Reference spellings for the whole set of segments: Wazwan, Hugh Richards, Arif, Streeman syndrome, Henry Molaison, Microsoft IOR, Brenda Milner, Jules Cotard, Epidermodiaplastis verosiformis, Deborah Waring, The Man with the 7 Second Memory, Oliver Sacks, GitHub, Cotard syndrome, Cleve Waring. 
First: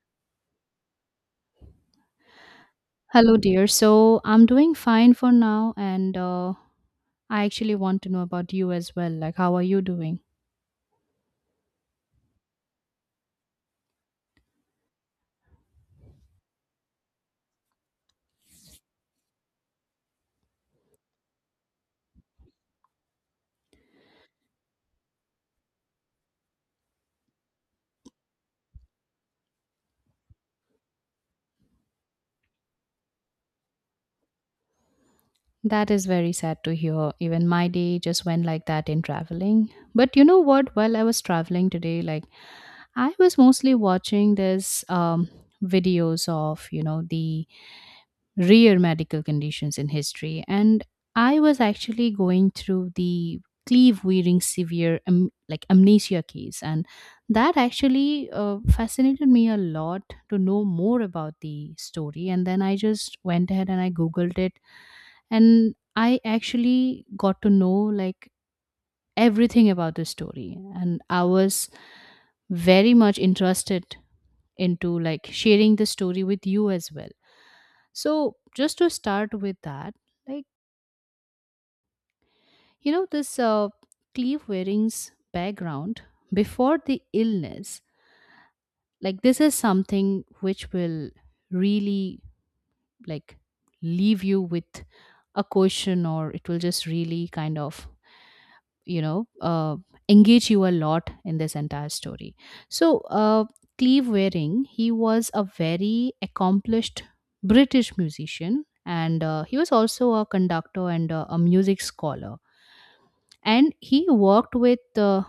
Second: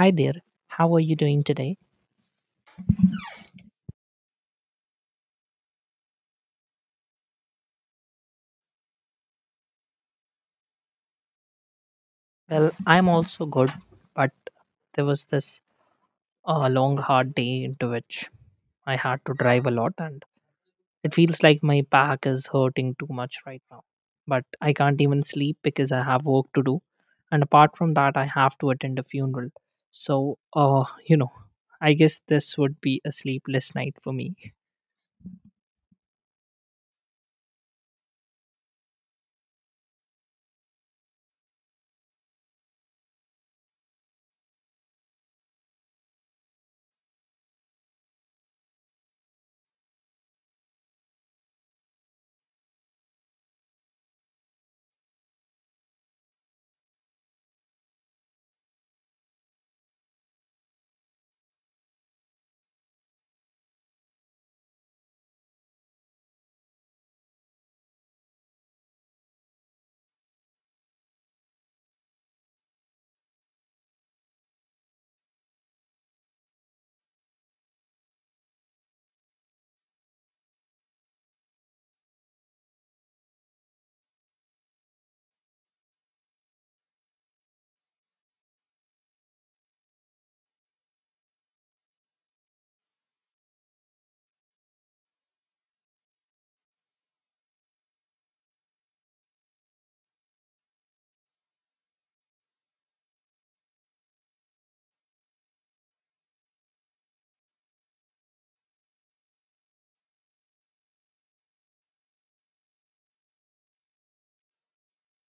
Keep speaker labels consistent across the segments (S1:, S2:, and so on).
S1: Hi there. How are you doing today?
S2: Hello, dear. I'm doing fine for now, and I actually want to know about you as well. Like, how are you doing?
S1: Well, I'm also good, but there was this long, hard day into which I had to drive a lot, and it feels like my back is hurting too much right now. But I can't even sleep because I have work to do. And apart from that, I have to attend a funeral. So, you know, I guess this would be a sleepless night for me.
S2: That is very sad to hear. Even my day just went like that in traveling. But you know what? While I was traveling today, like, I was mostly watching this videos of, you know, the rare medical conditions in history. And I was actually going through the cleave wearing severe like amnesia case, and that actually fascinated me a lot to know more about the story. And then I just went ahead and I googled it, and I actually got to know like everything about the story, and I was very much interested into like sharing the story with you as well. So just to start with that like You know, this Cleve Waring's background before the illness, like this is something which will really like leave you with a question, or it will just really kind of, you know, uh, engage you a lot in this entire story. So, Cleve Waring, he was a very accomplished British musician, and he was also a conductor, and a music scholar, and he worked with uh,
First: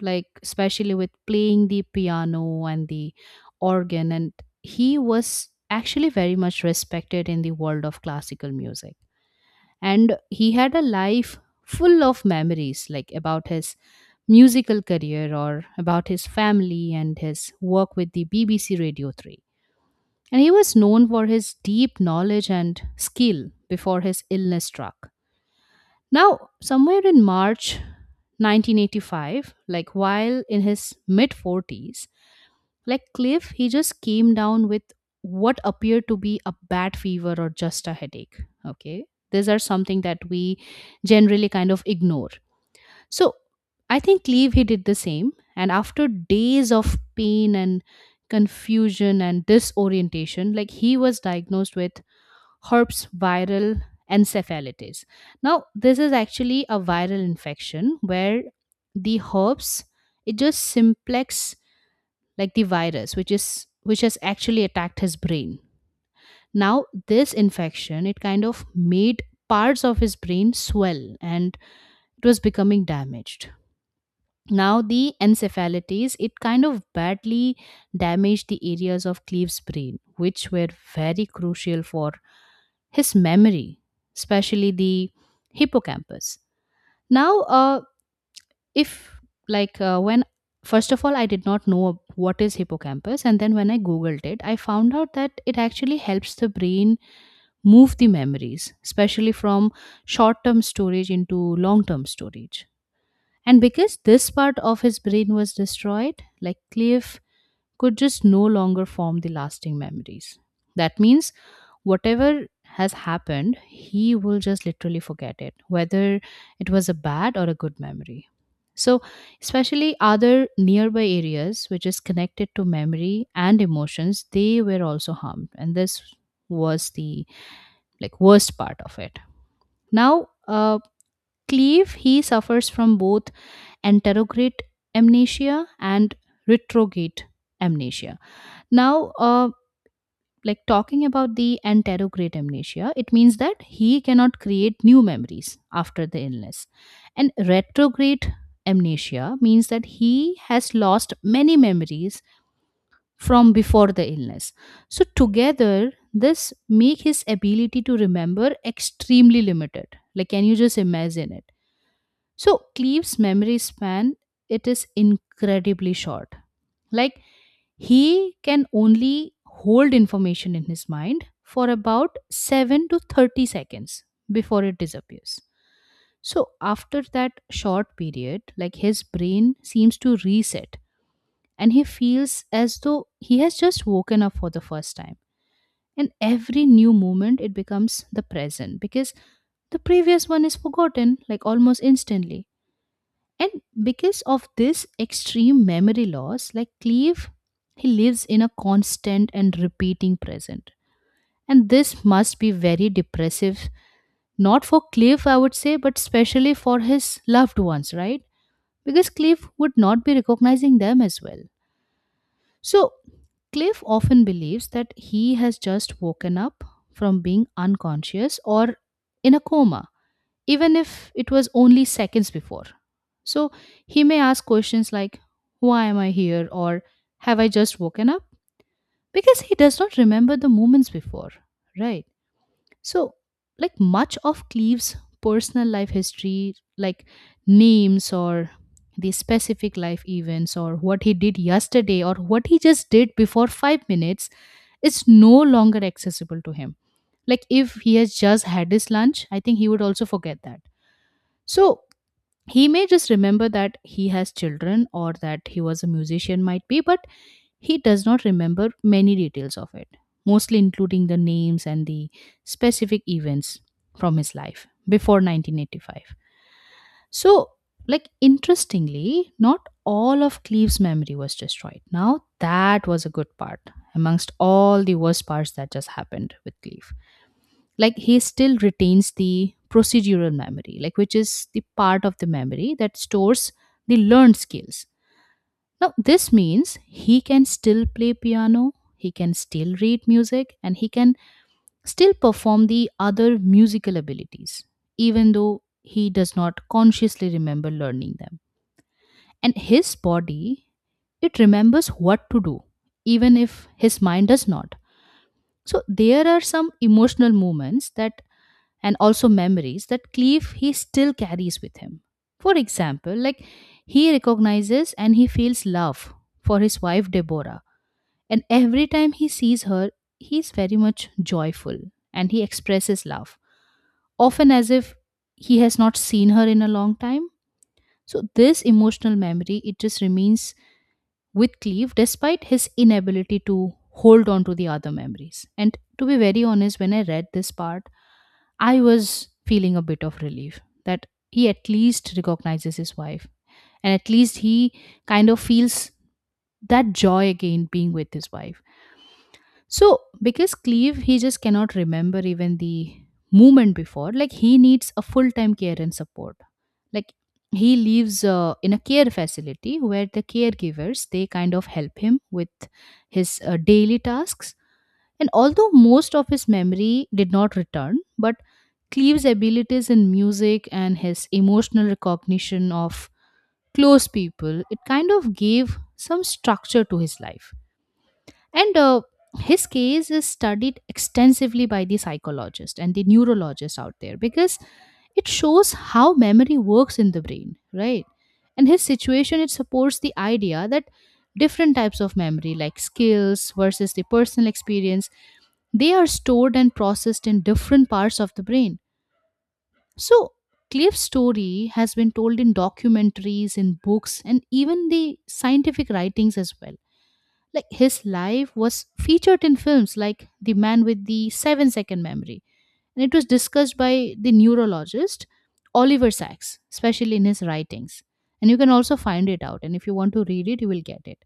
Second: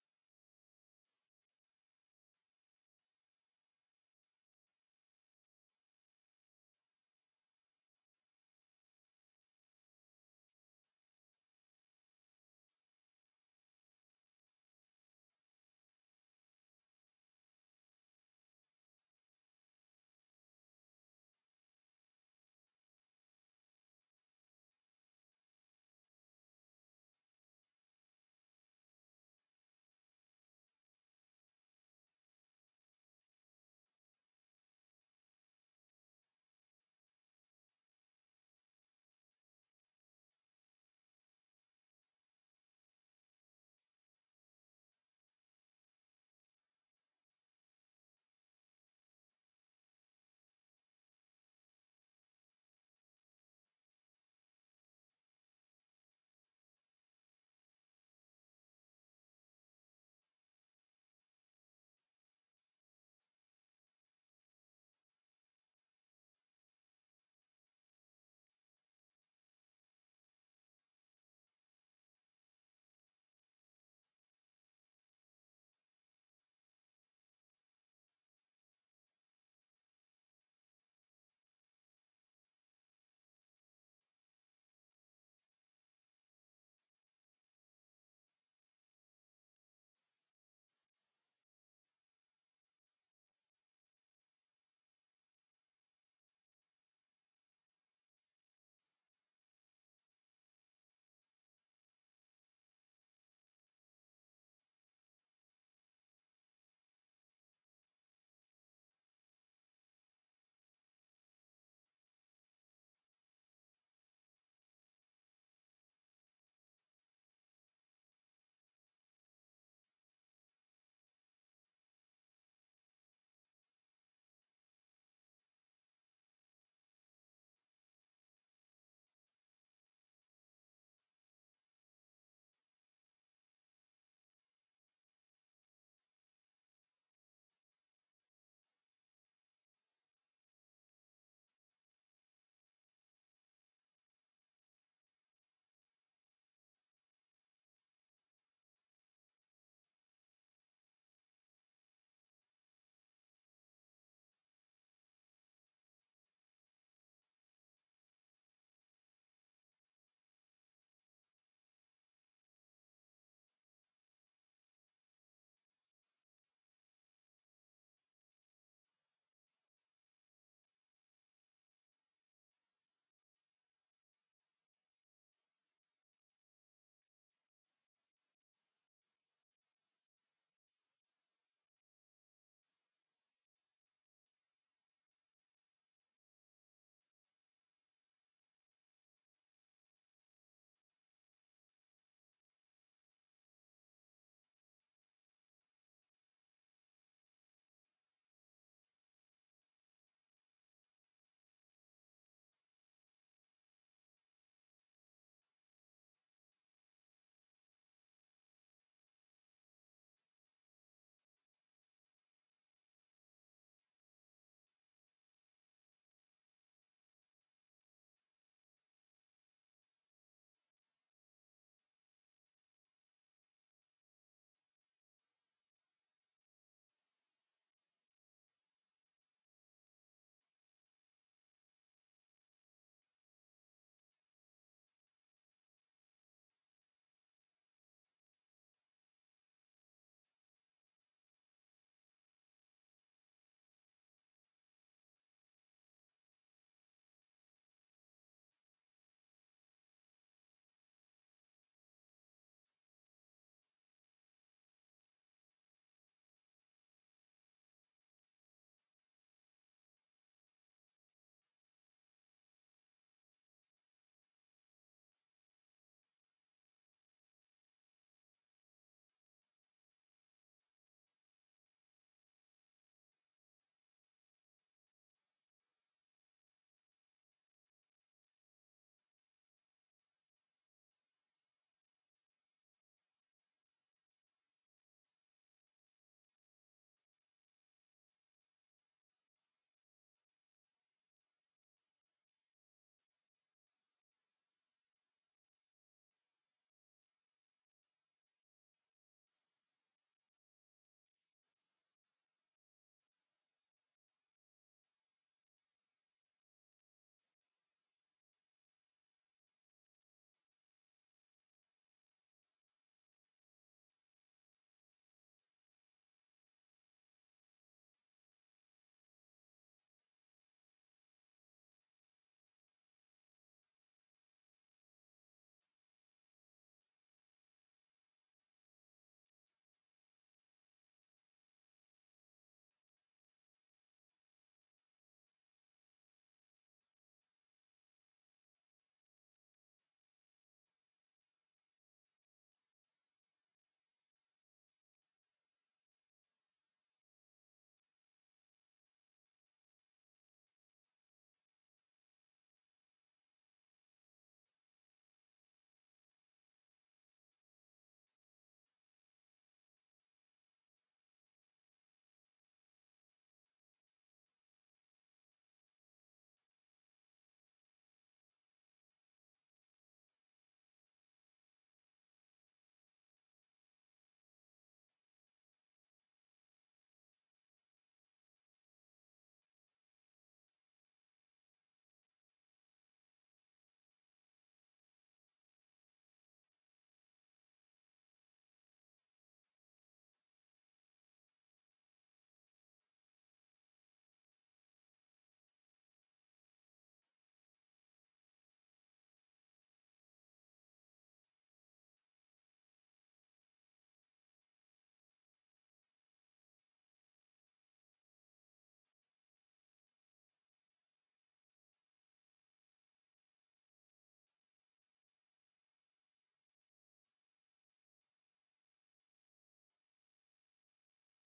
S2: like especially with playing the piano and the organ, and he was actually very much respected in the world of classical music, and he had a life full of memories like about his musical career, or about his family and his work with the BBC Radio 3. And he was known for his deep knowledge and skill before his illness struck. Now somewhere in March 1985, like while in his mid 40s, like Cliff, he just came down with what appeared to be a bad fever or just a headache. Okay. These are something that we generally kind of ignore. So I think Cleve, he did the same. And after days of pain and confusion and disorientation, like he was diagnosed with herpes viral encephalitis. Now, this is actually a viral infection where the herpes, it just simplex like the virus which is which has actually attacked his brain. Now this infection, it kind of made parts of his brain swell, and it was becoming damaged. Now the encephalitis, it kind of badly damaged the areas of Cleve's brain which were very crucial for his memory, especially the hippocampus. Now uh, if like uh, when first of all, I did not know what is hippocampus, and then when I googled it, I found out that it actually helps the brain move the memories, especially from short term storage into long term storage. And because this part of his brain was destroyed, like Cliff could just no longer form the lasting memories. That means whatever has happened, he will just literally forget it, whether it was a bad or a good memory. So, especially other nearby areas which is connected to memory and emotions, they were also harmed. And this was the like worst part of it. Now, Cleve, he suffers from both anterograde amnesia and retrograde amnesia. Now, talking about the anterograde amnesia, it means that he cannot create new memories after the illness. And retrograde amnesia means that he has lost many memories from before the illness. So together, this make his ability to remember extremely limited. Like, can you just imagine it? So Cleve's memory span, it is incredibly short. Like he can only hold information in his mind for about 7 to 30 seconds before it disappears. So after that short period, like his brain seems to reset, and he feels as though he has just woken up for the first time. And every new moment, it becomes the present, because the previous one is forgotten, like almost instantly. And because of this extreme memory loss, like Cleve, he lives in a constant and repeating present. And this must be very depressive, not for Cliff, I would say, but especially for his loved ones, right? Because Cliff would not be recognizing them as well. So, Cliff often believes that he has just woken up from being unconscious or in a coma, even if it was only seconds before. So he may ask questions like, why am I here? Or have I just woken up? Because he does not remember the moments before, right? So, like much of Cleve's personal life history, like names, or the specific life events, or what he did yesterday, or what he just did before 5 minutes, is no longer accessible to him. Like if he has just had his lunch, I think he would also forget that. So he may just remember that he has children, or that he was a musician might be, but he does not remember many details of it, mostly including the names and the specific events from his life before 1985. So, like interestingly, not all of Cleve's memory was destroyed. Now that was a good part amongst all the worst parts that just happened with Cleve. Like he still retains the procedural memory, like which is the part of the memory that stores the learned skills. Now this means he can still play piano, he can still read music, and he can still perform the other musical abilities, even though he does not consciously remember learning them. And his body, it remembers what to do, even if his mind does not. So there are some emotional moments that and also memories that Cleve he still carries with him. For example, like he recognizes and he feels love for his wife Deborah, and every time he sees her, he's very much joyful and he expresses love, often as if he has not seen her in a long time. So this emotional memory, it just remains with Cleve despite his inability to hold on to the other memories. And to be very honest, when I read this part, I was feeling a bit of relief that he at least recognizes his wife, and at least he kind of feels that joy again being with his wife. So, because Cleve, he just cannot remember even the moment before, like he needs a full time care and support. Like he lives in a care facility where the caregivers they kind of help him with his daily tasks. And although most of his memory did not return, but Cleve's abilities in music and his emotional recognition of close people, it kind of gave some structure to his life. And his case is studied extensively by the psychologists and the neurologists out there, because it shows how memory works in the brain, right? And his situation, it supports the idea that different types of memory, like skills versus the personal experience, they are stored and processed in different parts of the brain. So, Cliff's story has been told in documentaries, in books, and even the scientific writings as well. Like his life was featured in films like The Man with the 7 Second Memory, and it was discussed by the neurologist Oliver Sacks, especially in his writings. And you can also find it out. And if you want to read it, you will get it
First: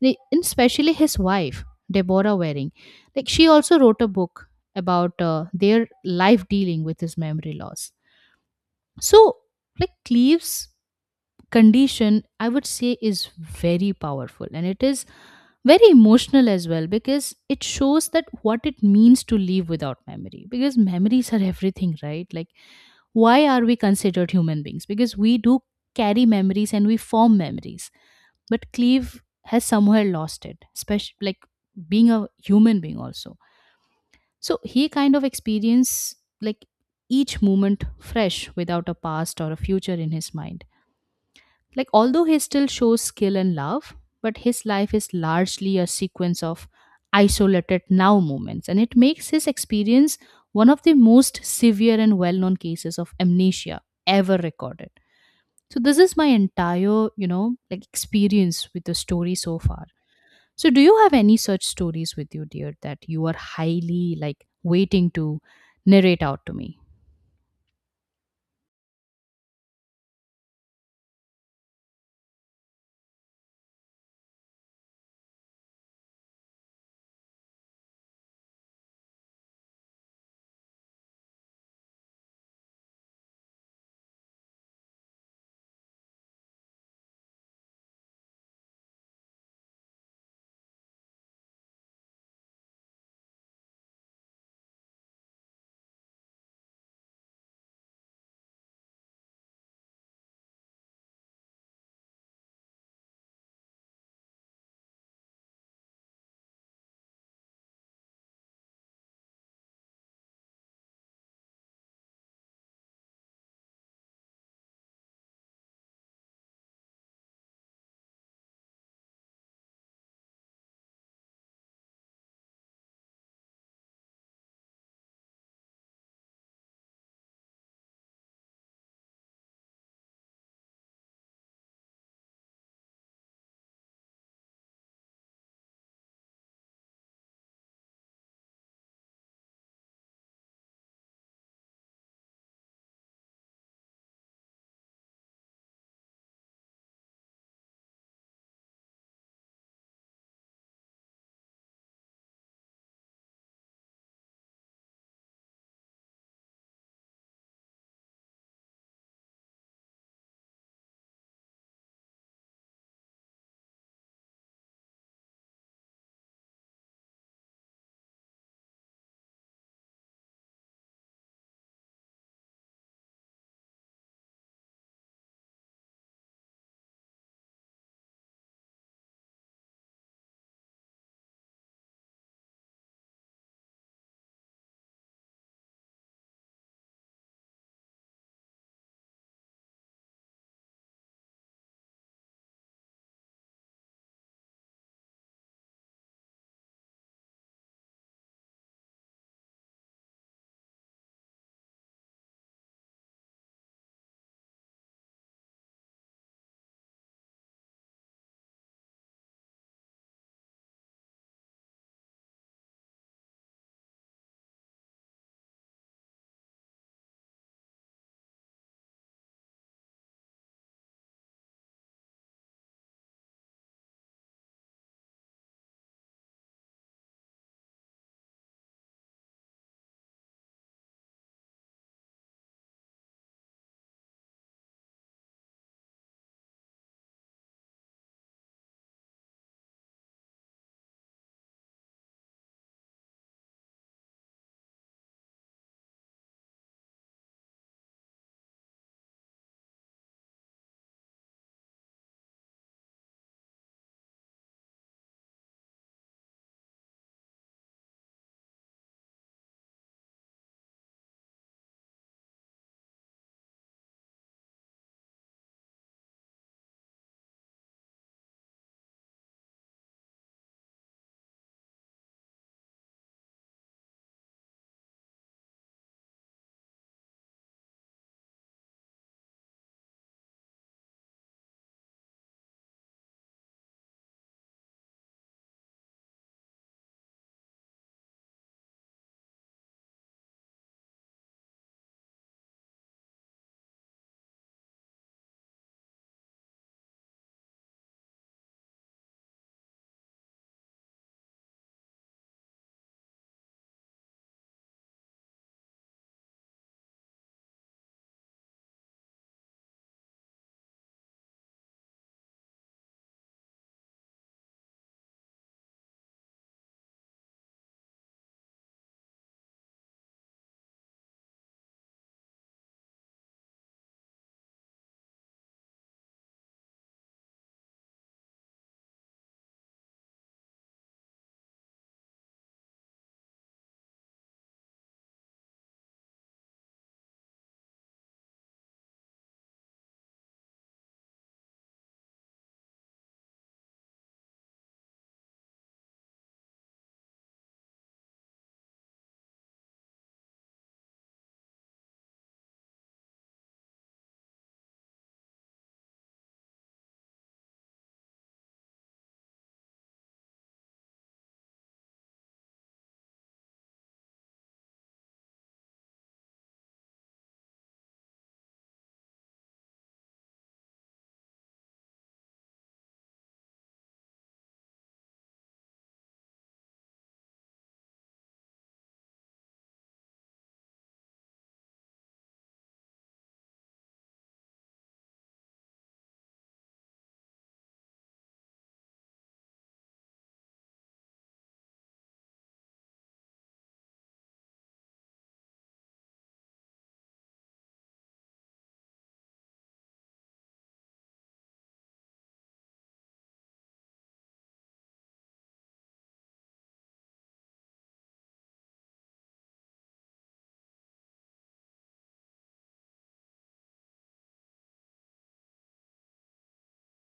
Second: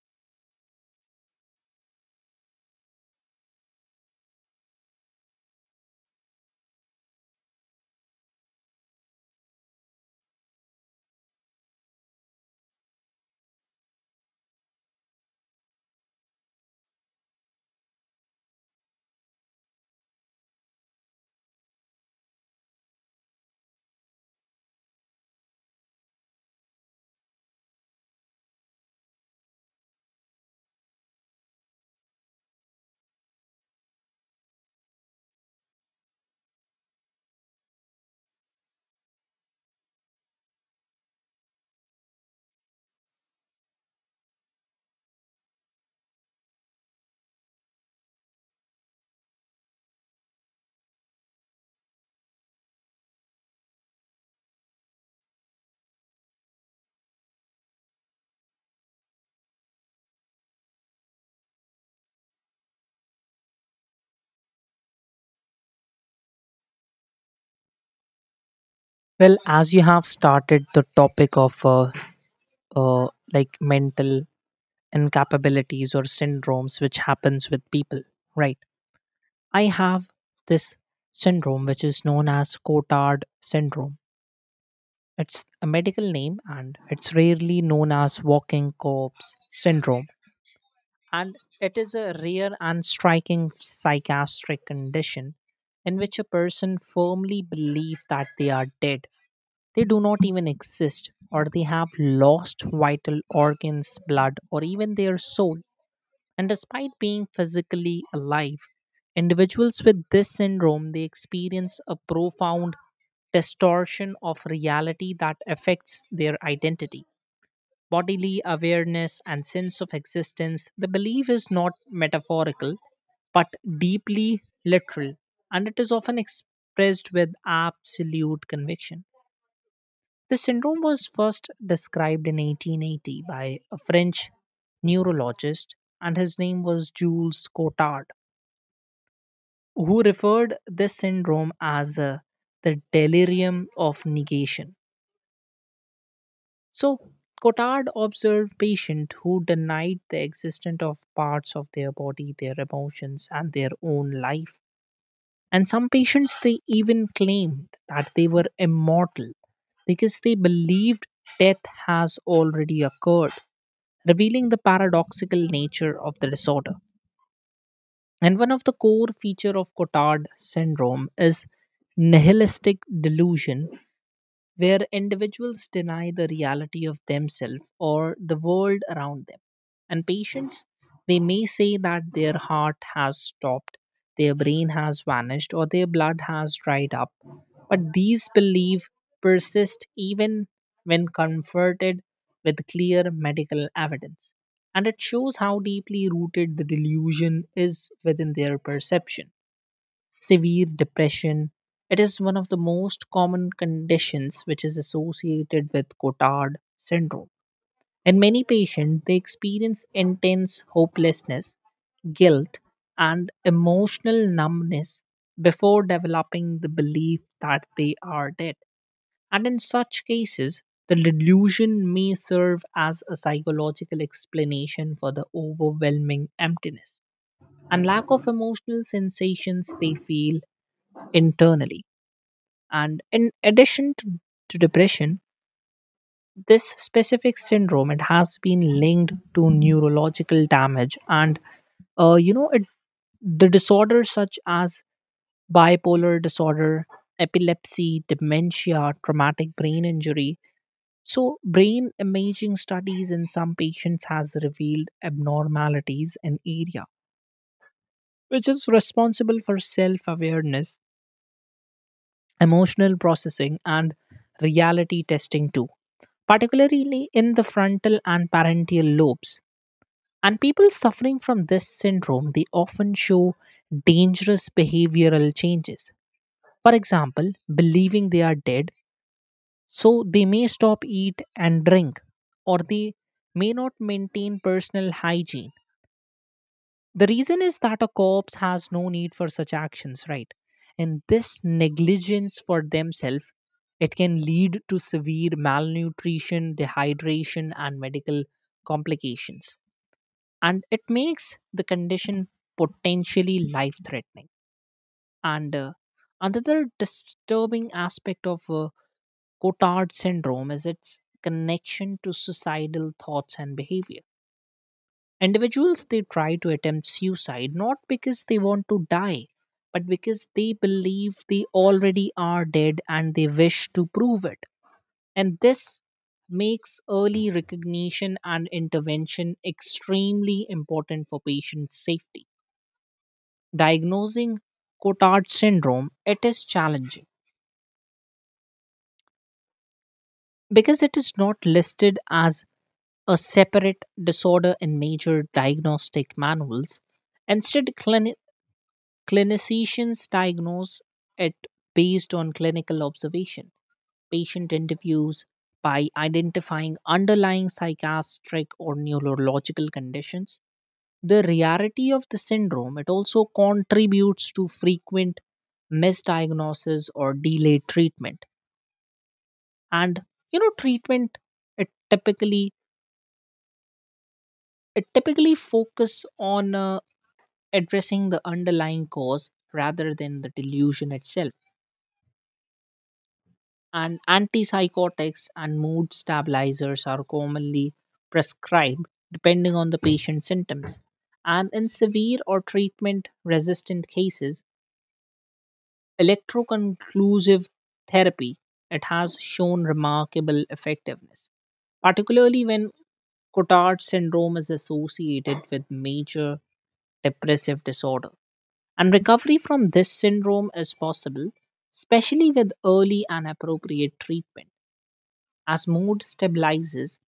S2: and especially his wife Deborah Waring, like she also wrote a book about their life dealing with his memory loss. So like Cleve's condition I would say is very powerful and it is very emotional as well, because it shows that what it means to live without memory. Because memories are everything, right? Like why are we considered human beings? Because we do carry memories and we form memories, but Cleve has somewhere lost it, especially like being a human being also. So he kind of experience like each moment fresh without a past or a future in his mind. Like, although he still shows skill and love, but his life is largely a sequence of isolated now moments, and it makes his experience one of the most severe and well known cases of amnesia ever recorded. So, this is my entire, you know, like experience with the story so far. So, do you have any such stories with you, dear, that you are highly like waiting to narrate out to me?
S1: Well, as you have started the topic of uh, like mental incapabilities or syndromes, which happens with people, right? I have this syndrome which is known as Cotard syndrome. It's a medical name, and it's rarely known as walking corpse syndrome. And it is a rare and striking psychiatric condition in which a person firmly believes that they are dead. They do not even exist, or they have lost vital organs, blood, or even their soul. And despite being physically alive, individuals with this syndrome they experience a profound distortion of reality that affects their identity, bodily awareness, and sense of existence. The belief is not metaphorical, but deeply literal, and it is often expressed with absolute conviction. The syndrome was first described in 1880 by a French neurologist, and his name was Jules Cotard, who referred this syndrome as the delirium of negation. So Cotard observed patients who denied the existence of parts of their body, their emotions, and their own life. And some patients, they even claimed that they were immortal because they believed death has already occurred, revealing the paradoxical nature of the disorder. And one of the core feature of Cotard syndrome is nihilistic delusion, where individuals deny the reality of themselves or the world around them. And patients, they may say that their heart has stopped, their brain has vanished, or their blood has dried up. But these beliefs persist even when comforted with clear medical evidence. And it shows how deeply rooted the delusion is within their perception. Severe depression, it is one of the most common conditions which is associated with Cotard syndrome. In many patients, they experience intense hopelessness, guilt, and emotional numbness before developing the belief that they are dead. And in such cases, the delusion may serve as a psychological explanation for the overwhelming emptiness and lack of emotional sensations they feel internally. And in addition to depression, this specific syndrome it has been linked to neurological damage, and you know it, the disorders such as bipolar disorder, epilepsy, dementia, traumatic brain injury. So brain imaging studies in some patients has revealed abnormalities in area which is responsible for self awareness, emotional processing, and reality testing too, particularly in the frontal and parental lobes. And people suffering from this syndrome, they often show dangerous behavioral changes. For example, believing they are dead, so they may stop eat and drink, or they may not maintain personal hygiene. The reason is that a corpse has no need for such actions, right? And this negligence for themselves, it can lead to severe malnutrition, dehydration, and medical complications. And it makes the condition potentially life-threatening. And another disturbing aspect of Cotard syndrome is its connection to suicidal thoughts and behavior. Individuals they try to attempt suicide not because they want to die, but because they believe they already are dead and they wish to prove it. And this makes early recognition and intervention extremely important for patient safety. Diagnosing Cotard syndrome, it is challenging because it is not listed as a separate disorder in major diagnostic manuals. Instead, clinicians diagnose it based on clinical observation, patient interviews, by identifying underlying psychiatric or neurological conditions. The rarity of the syndrome it also contributes to frequent misdiagnosis or delayed treatment. And you know, treatment it typically it typically focus on addressing the underlying cause rather than the delusion itself, and antipsychotics and mood stabilizers are commonly prescribed depending on the patient's symptoms. And in severe or treatment resistant cases, electroconclusive therapy, it has shown remarkable effectiveness, particularly when Cotard syndrome is associated with major depressive disorder. And recovery from this syndrome is possible, especially with early and appropriate treatment. As mood stabilizes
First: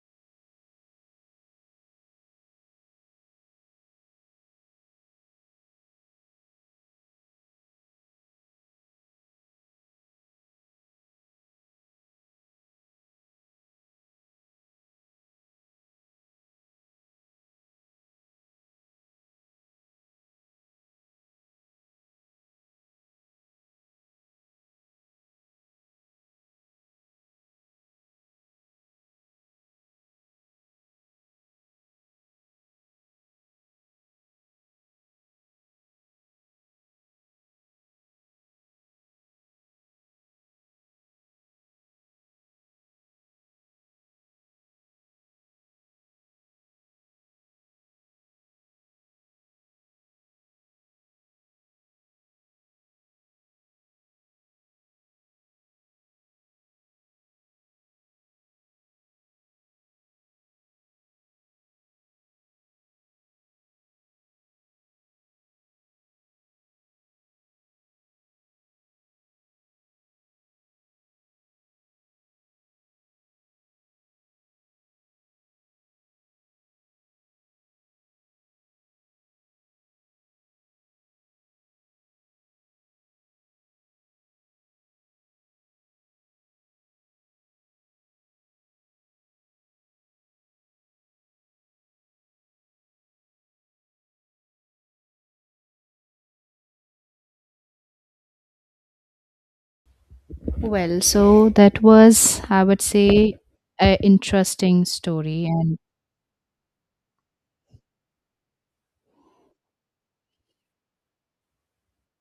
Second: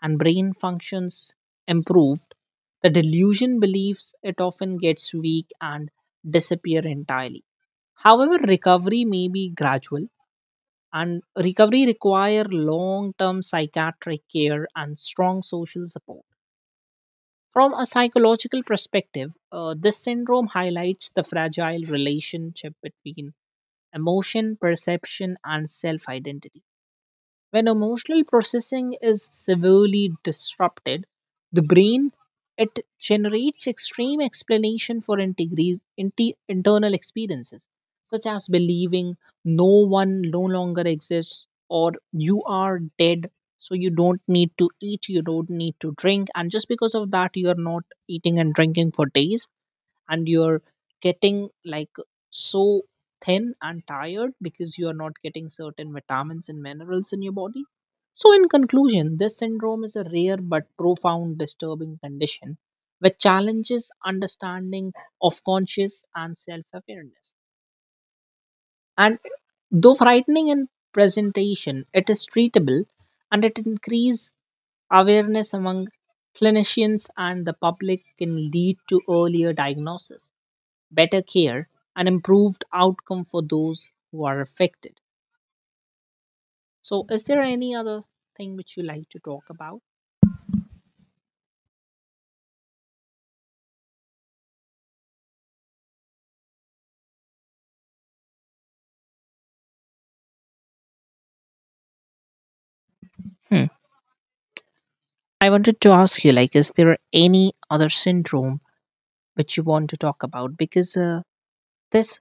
S1: and brain functions improved, the delusion believes it often gets weak and disappear entirely. However, recovery may be gradual, and recovery require long-term psychiatric care and strong social support. From a psychological perspective, this syndrome highlights the fragile relationship between emotion, perception, and self identity. When emotional processing is severely disrupted, the brain it generates extreme explanation for internal experiences, such as believing no one no longer exists or you are dead, so you don't need to eat, you don't need to drink, and just because of that, you are not eating and drinking for days, and you're getting like so thin and tired because you are not getting certain vitamins and minerals in your body. So, in conclusion, this syndrome is a rare but profound disturbing condition which challenges understanding of conscious and self awareness. And though frightening in presentation, it is treatable, and it increases awareness among clinicians and the public can lead to earlier diagnosis, better care, and improved outcome for those who are affected. So, is there any other thing which you like to talk about?
S2: Well, so that was, I would say,
S1: Hmm.
S2: an interesting story.
S1: I
S2: And
S1: wanted to ask you, like, is there any other syndrome which you want to talk about? Because this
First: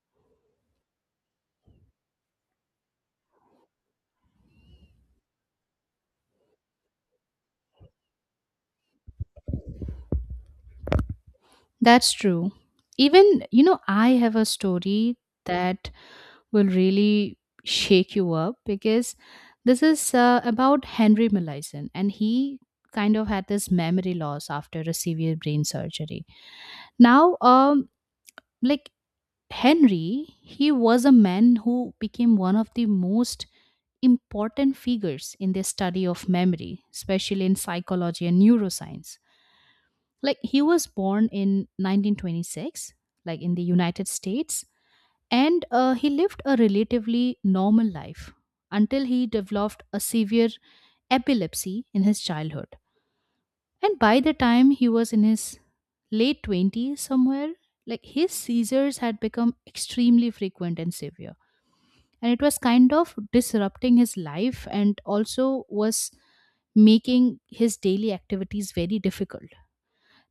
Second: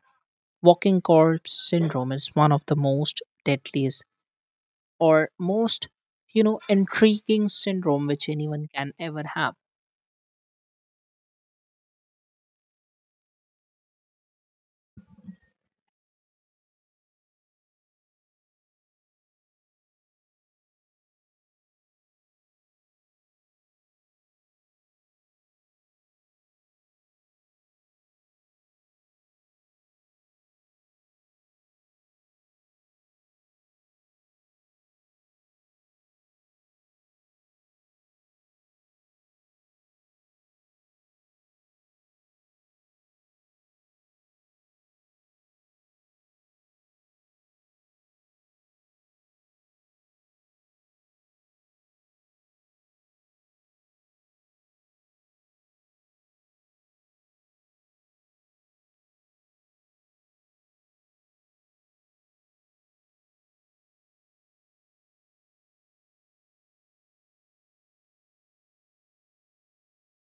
S1: walking corpse syndrome is one of the most deadliest or most, you know, intriguing syndrome which anyone can ever have.
S2: that's true. Even, you know, I have a story that will really shake you up, because this is about Henry Molaison, and he kind of had this memory loss after a severe brain surgery. Now, like Henry, he was a man who became one of the most important figures in the study of memory, especially in psychology and neuroscience. Like he was born in 1926, like in the United States, and he lived a relatively normal life until he developed a severe epilepsy in his childhood. And by the time he was in his late 20s, somewhere, like his seizures had become extremely frequent and severe. And it was kind of disrupting his life and also was making his daily activities very difficult.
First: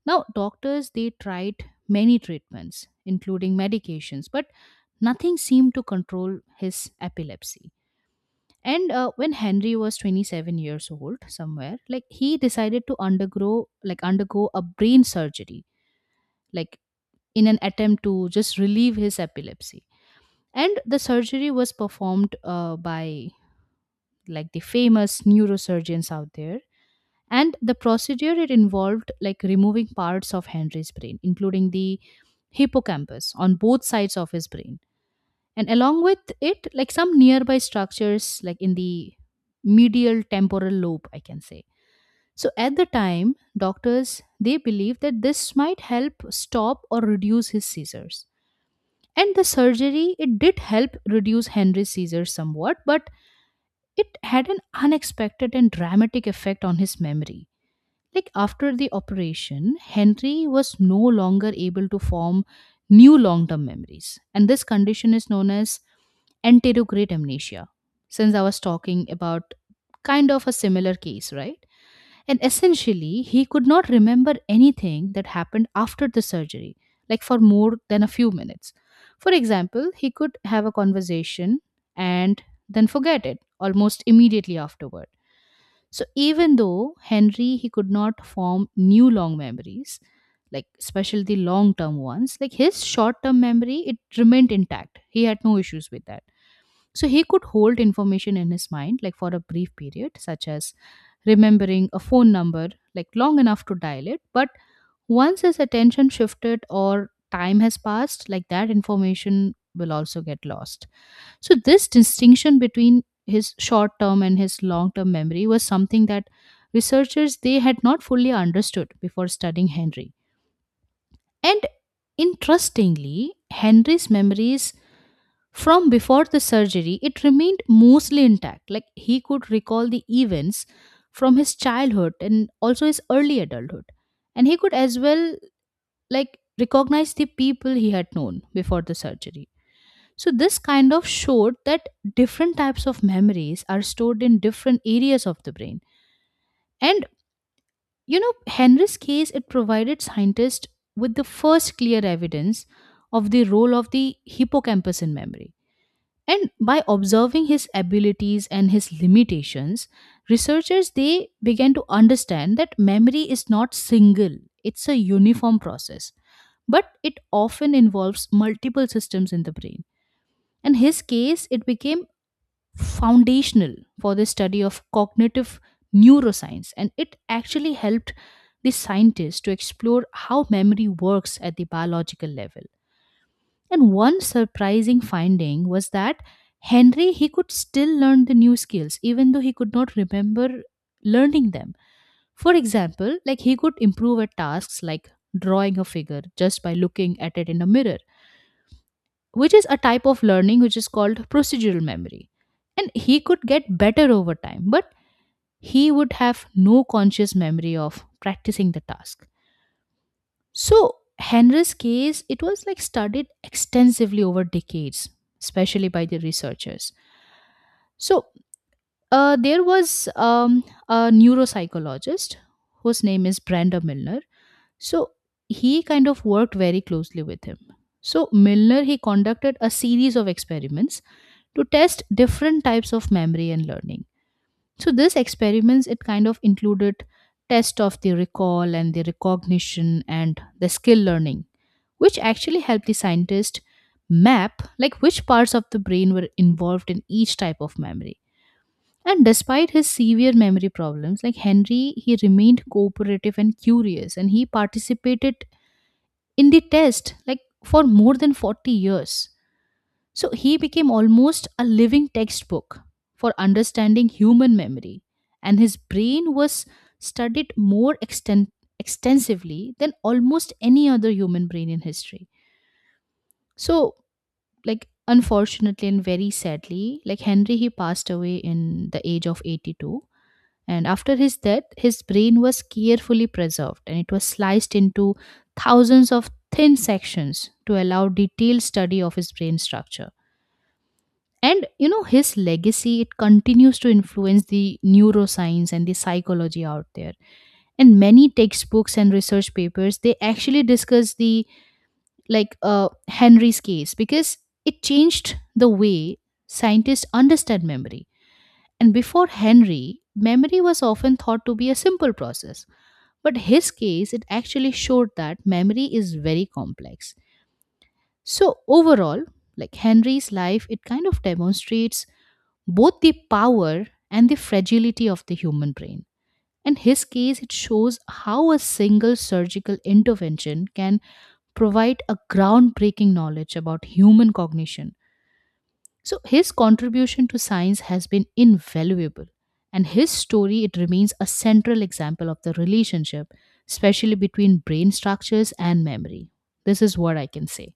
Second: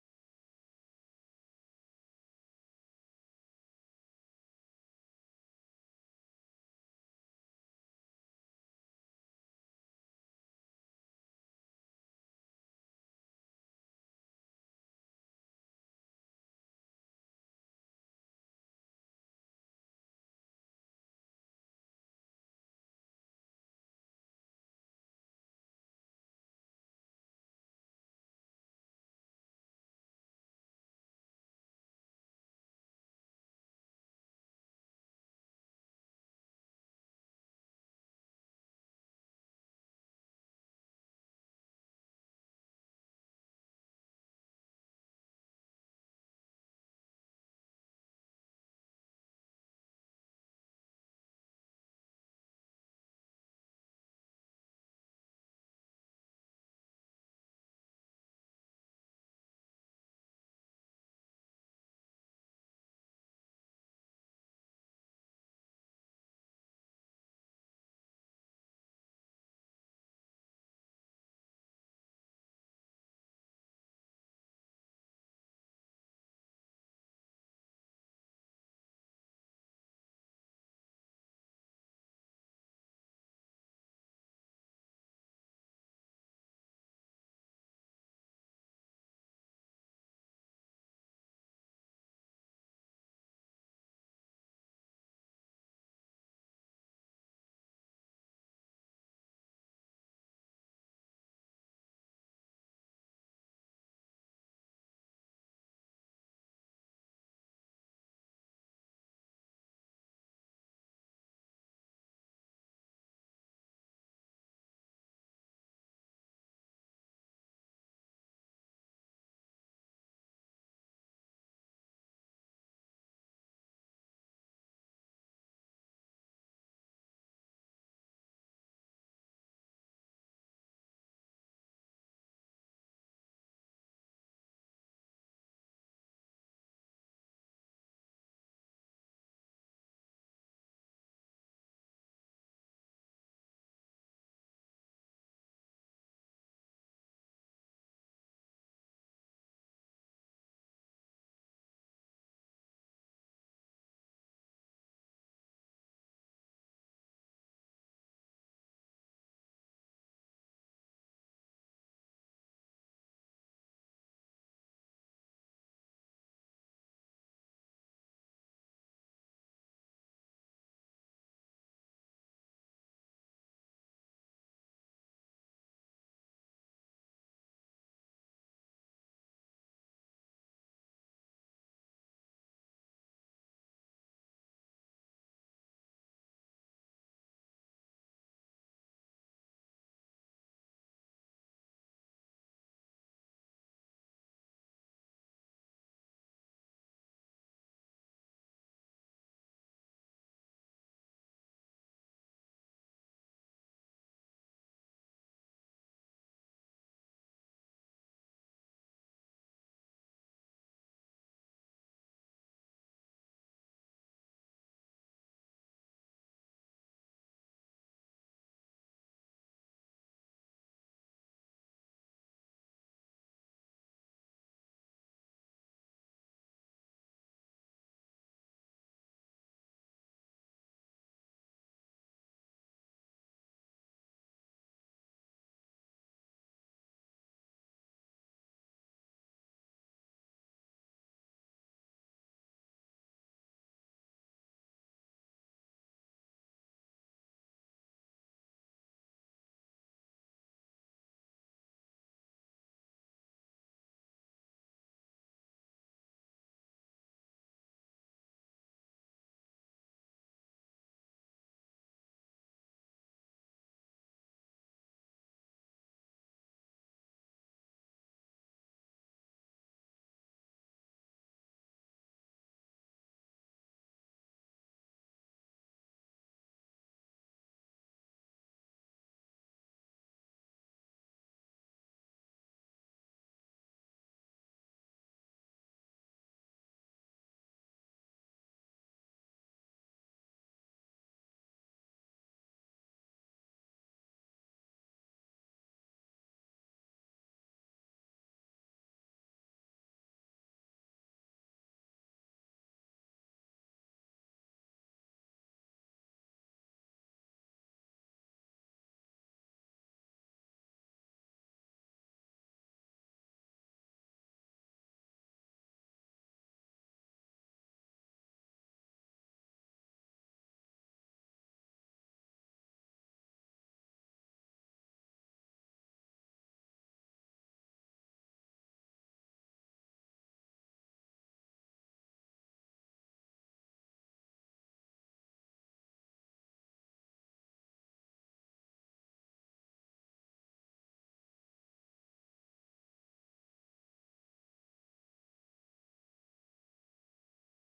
S2: Now, doctors they tried many treatments, including medications, but nothing seemed to control his epilepsy. And when Henry was 27 years old, somewhere like he decided to undergo a brain surgery, like in an attempt to just relieve his epilepsy. And the surgery was performed by like the famous neurosurgeons out there, and the procedure it involved like removing parts of henry's brain including the hippocampus on both sides of his brain, and along with it like some nearby structures like in the medial temporal lobe I can say. So at the time doctors they believed that this might help stop or reduce his seizures, and the surgery it did help reduce henry's seizures somewhat, but it had an unexpected and dramatic effect on his memory. Like after the operation, Henry was no longer able to form new long term memories. And this condition is known as anterograde amnesia, since I was talking about kind of a similar case, right? And essentially, he could not remember anything that happened after the surgery, like for more than a few minutes. For example, he could have a conversation and then forget it almost immediately afterward. So even though Henry he could not form new long memories, like especially the long term ones, like his short term memory it remained intact. He had no issues with that. So he could hold information in his mind like for a brief period, such as remembering a phone number like long enough to dial it, but once his attention shifted or time has passed, like that information will also get lost. So, this distinction between his short term and his long term memory was something that researchers they had not fully understood before studying Henry. And interestingly, Henry's memories from before the surgery it remained mostly intact. Like he could recall the events from his childhood and also his early adulthood. And he could as well like recognize the people he had known before the surgery. So this kind of showed that different types of memories are stored in different areas of the brain. And Henry's case it provided scientists with the first clear evidence of the role of the hippocampus in memory. And by observing his abilities and his limitations, researchers they began to understand that memory is not single, it's a uniform process, but it often involves multiple systems in the brain. In his case, it became foundational for the study of cognitive neuroscience, and it actually helped the scientists to explore how memory works at the biological level. And one surprising finding was that henry he could still learn the new skills even though he could not remember learning them. For example like he could improve at tasks like drawing a figure just by looking at it in a mirror, which is a type of learning which is called procedural memory. And he could get better over time, but he would have no conscious memory of practicing the task. So, Henry's case, it was like studied extensively over decades, especially by the researchers. So, there was a neuropsychologist whose name is Brenda Milner. So, he kind of worked very closely with him. So, Milner, he conducted a series of experiments to test different types of memory and learning. So this experiments it kind of included test of the recall and the recognition and the skill learning, which actually helped the scientist map like which parts of the brain were involved in each type of memory. And despite his severe memory problems, like Henry, he remained cooperative and curious, and he participated in the test like for more than 40 years. So he became almost a living textbook for understanding human memory, and his brain was studied more extensively than almost any other human brain in history. So, like, unfortunately and very sadly, like Henry, he passed away in the age of 82. And after his death, his brain was carefully preserved and it was sliced into thousands of thin sections to allow detailed study of his brain structure. And you know his legacy it continues to influence the neuroscience and the psychology out there, and many textbooks and research papers they actually discuss the henry's case because it changed the way scientists understand memory. And before henry memory was often thought to be a simple process, but his case it actually showed that memory is very complex. So overall like henry's life it kind of demonstrates both the power and the fragility of the human brain. In his case, it shows how a single surgical intervention can provide a groundbreaking knowledge about human cognition. So, his contribution to science has been invaluable. And his story, it remains a central example of the relationship, especially between brain structures and memory. This is what I can say.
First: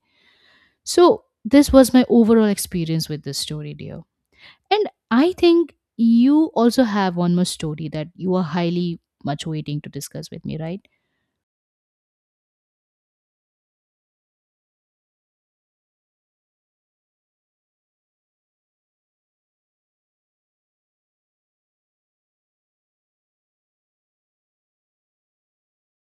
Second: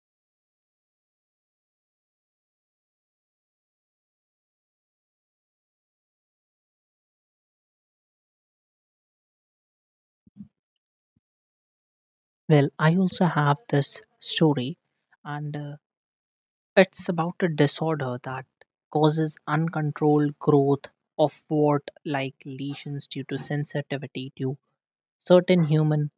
S2: So, this was my overall experience with this story, dear. And I think you also have one more story that you are highly much waiting to discuss with me, right?
S1: Well, I also have this story, and it's about a disorder that causes uncontrolled growth of what, like lesions due to sensitivity to certain human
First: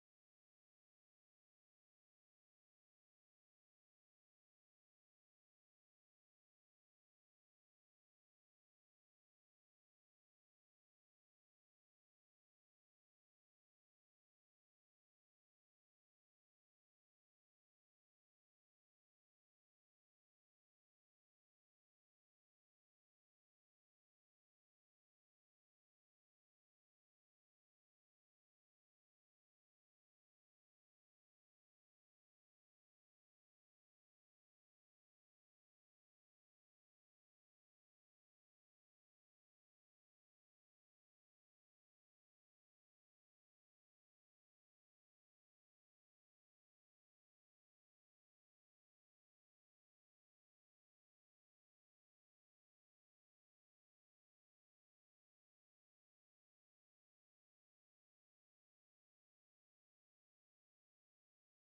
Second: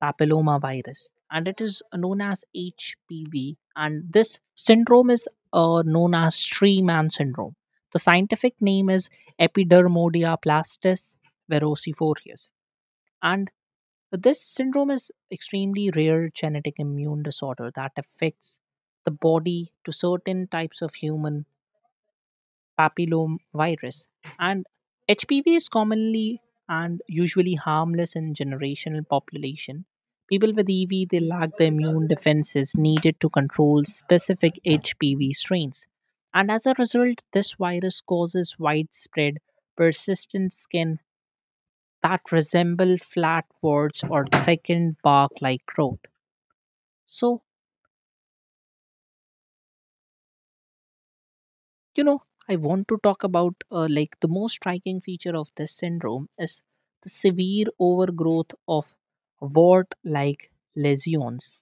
S1: papillomavirus, and it is known as HPV. And this syndrome is known as Streeman syndrome. The scientific name is Epidermodiaplastis verosiformis. And this syndrome is extremely rare genetic immune disorder that affects the body to certain types of human papillomavirus. And HPV is commonly and usually harmless in generational population. People with EV they lack the immune defenses needed to control specific HPV strains. And as a result, this virus causes widespread persistent skin that resemble flat words or thickened bark like growth. So, you know, I want to talk about like the most striking feature of this syndrome is the severe overgrowth of wart like lesions,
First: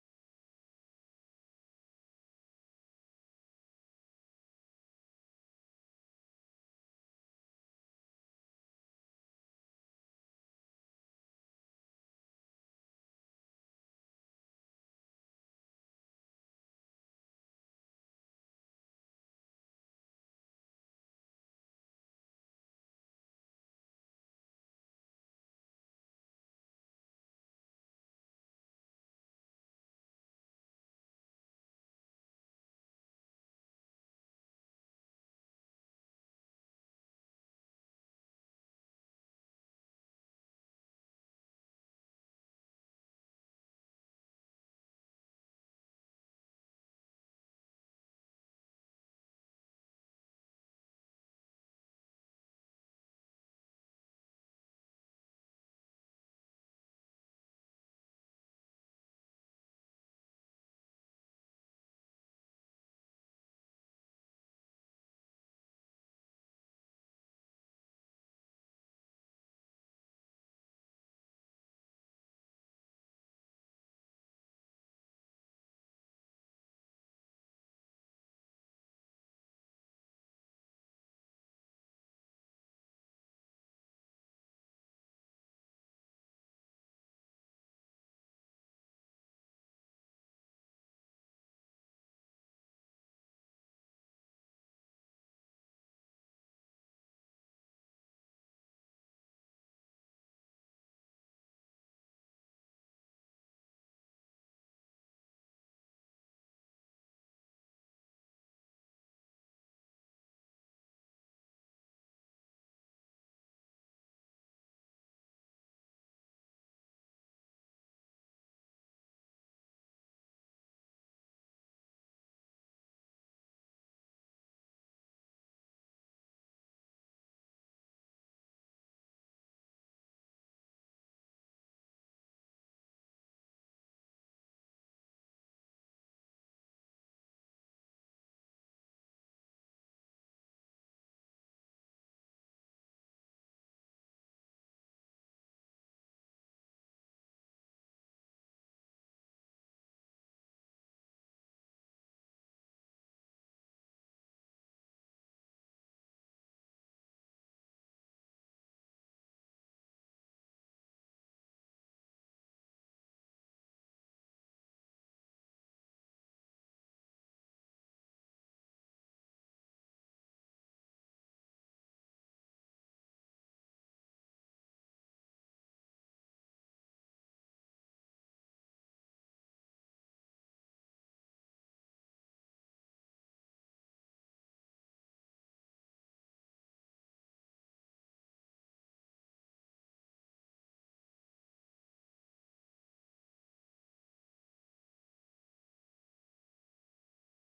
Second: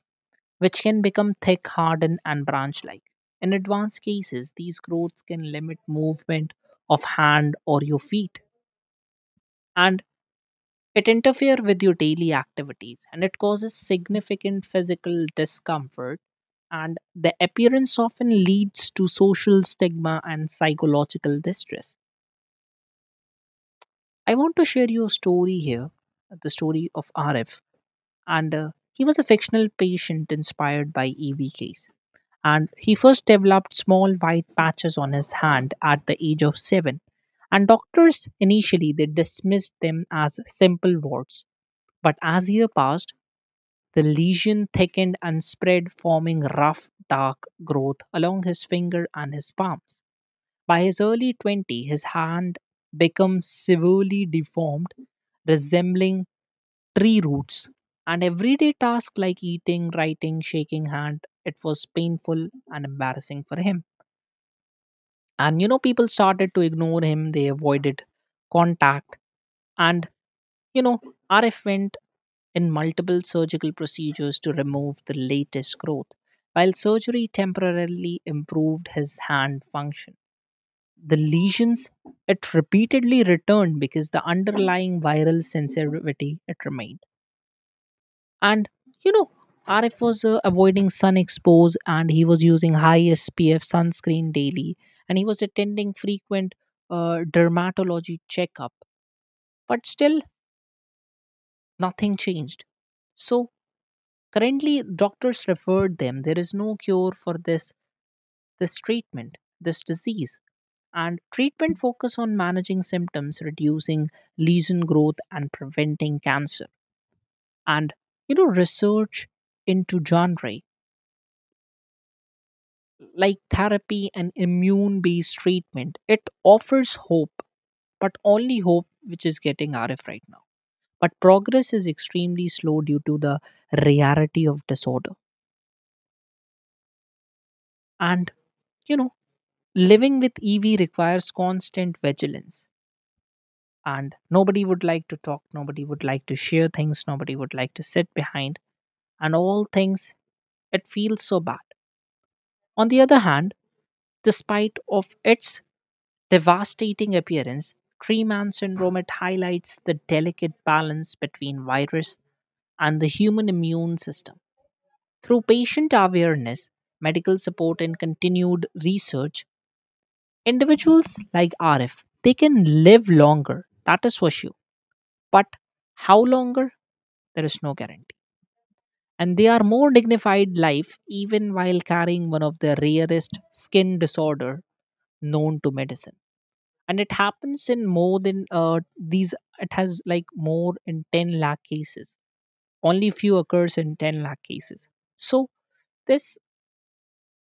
S1: which can become thick, hardened, and branch like. In advanced cases, these growths can limit movement of hand or your feet. And it interferes with your daily activities, and it causes significant physical discomfort. And the appearance often leads to social stigma and psychological distress. I want to share you a story here, the story of Arif. And he was a fictional patient inspired by EV case. And he first developed small white patches on his hand at the age of seven. And doctors initially they dismissed them as simple warts. But as year passed, the lesion thickened and spread, forming rough, dark growth along his finger and his palms. By his early 20s, his hand became severely deformed, resembling tree roots. And everyday tasks like eating, writing, shaking hand, it was painful and embarrassing for him. And you know, people started to ignore him, they avoided contact, and you know, RF went in multiple surgical procedures to remove the latest growth. While surgery temporarily improved his hand function, the lesions it repeatedly returned because the underlying viral sensitivity it remained. And you know, RF was avoiding sun expose, and he was using high SPF sunscreen daily, and he was attending frequent dermatology checkup. But still, nothing changed. So currently, doctors referred them. There is no cure for this treatment, this disease, and treatment focus on managing symptoms, reducing lesion growth, and preventing cancer. And you know, research into genre like therapy and immune-based treatment it offers hope, but only hope which is getting RF right now. But progress is extremely slow due to the rarity of disorder. And, you know, living with EV requires constant vigilance. And nobody would like to talk, nobody would like to share things, nobody would like to sit behind, and all things, it feels so bad. On the other hand, despite of its devastating appearance, tree man syndrome it highlights the delicate balance between virus and the human immune system. Through patient awareness, medical support, and continued research, individuals like Arif, they can live longer, that is for sure. But how longer? There is no guarantee. And they are more dignified life even while carrying one of the rarest skin disorder known to medicine. And it happens in more than these, it has like more in 10 lakh cases. Only few occurs in 10 lakh cases. So this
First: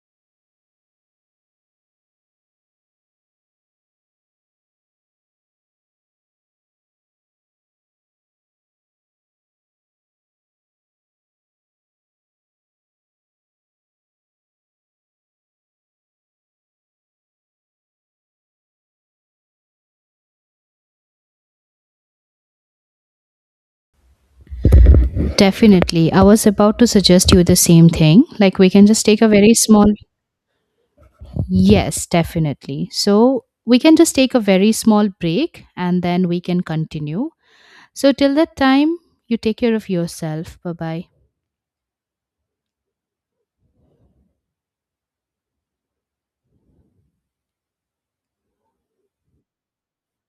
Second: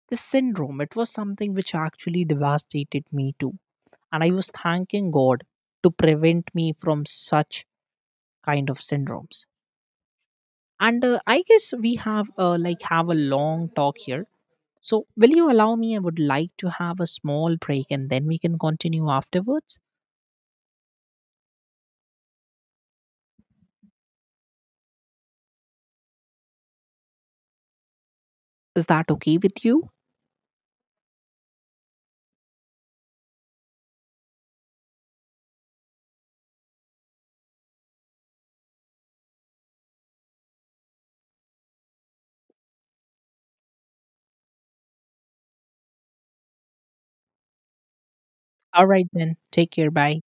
S1: this syndrome, it was something which actually devastated me too, and I was thanking god to prevent me from such kind of syndromes. And I guess we have like have a long talk here. So will you allow me, I would like to have a small break, and then we can continue afterwards.
S2: Definitely. I was about to suggest you the same thing. Like, we can
S1: Is
S2: just
S1: that
S2: take a
S1: okay
S2: very
S1: with
S2: small.
S1: you?
S2: Yes, definitely. So, we can just take a very small break and then we can continue. So, till that time, you take care of yourself. Bye bye.
S1: All right then, take care. Bye.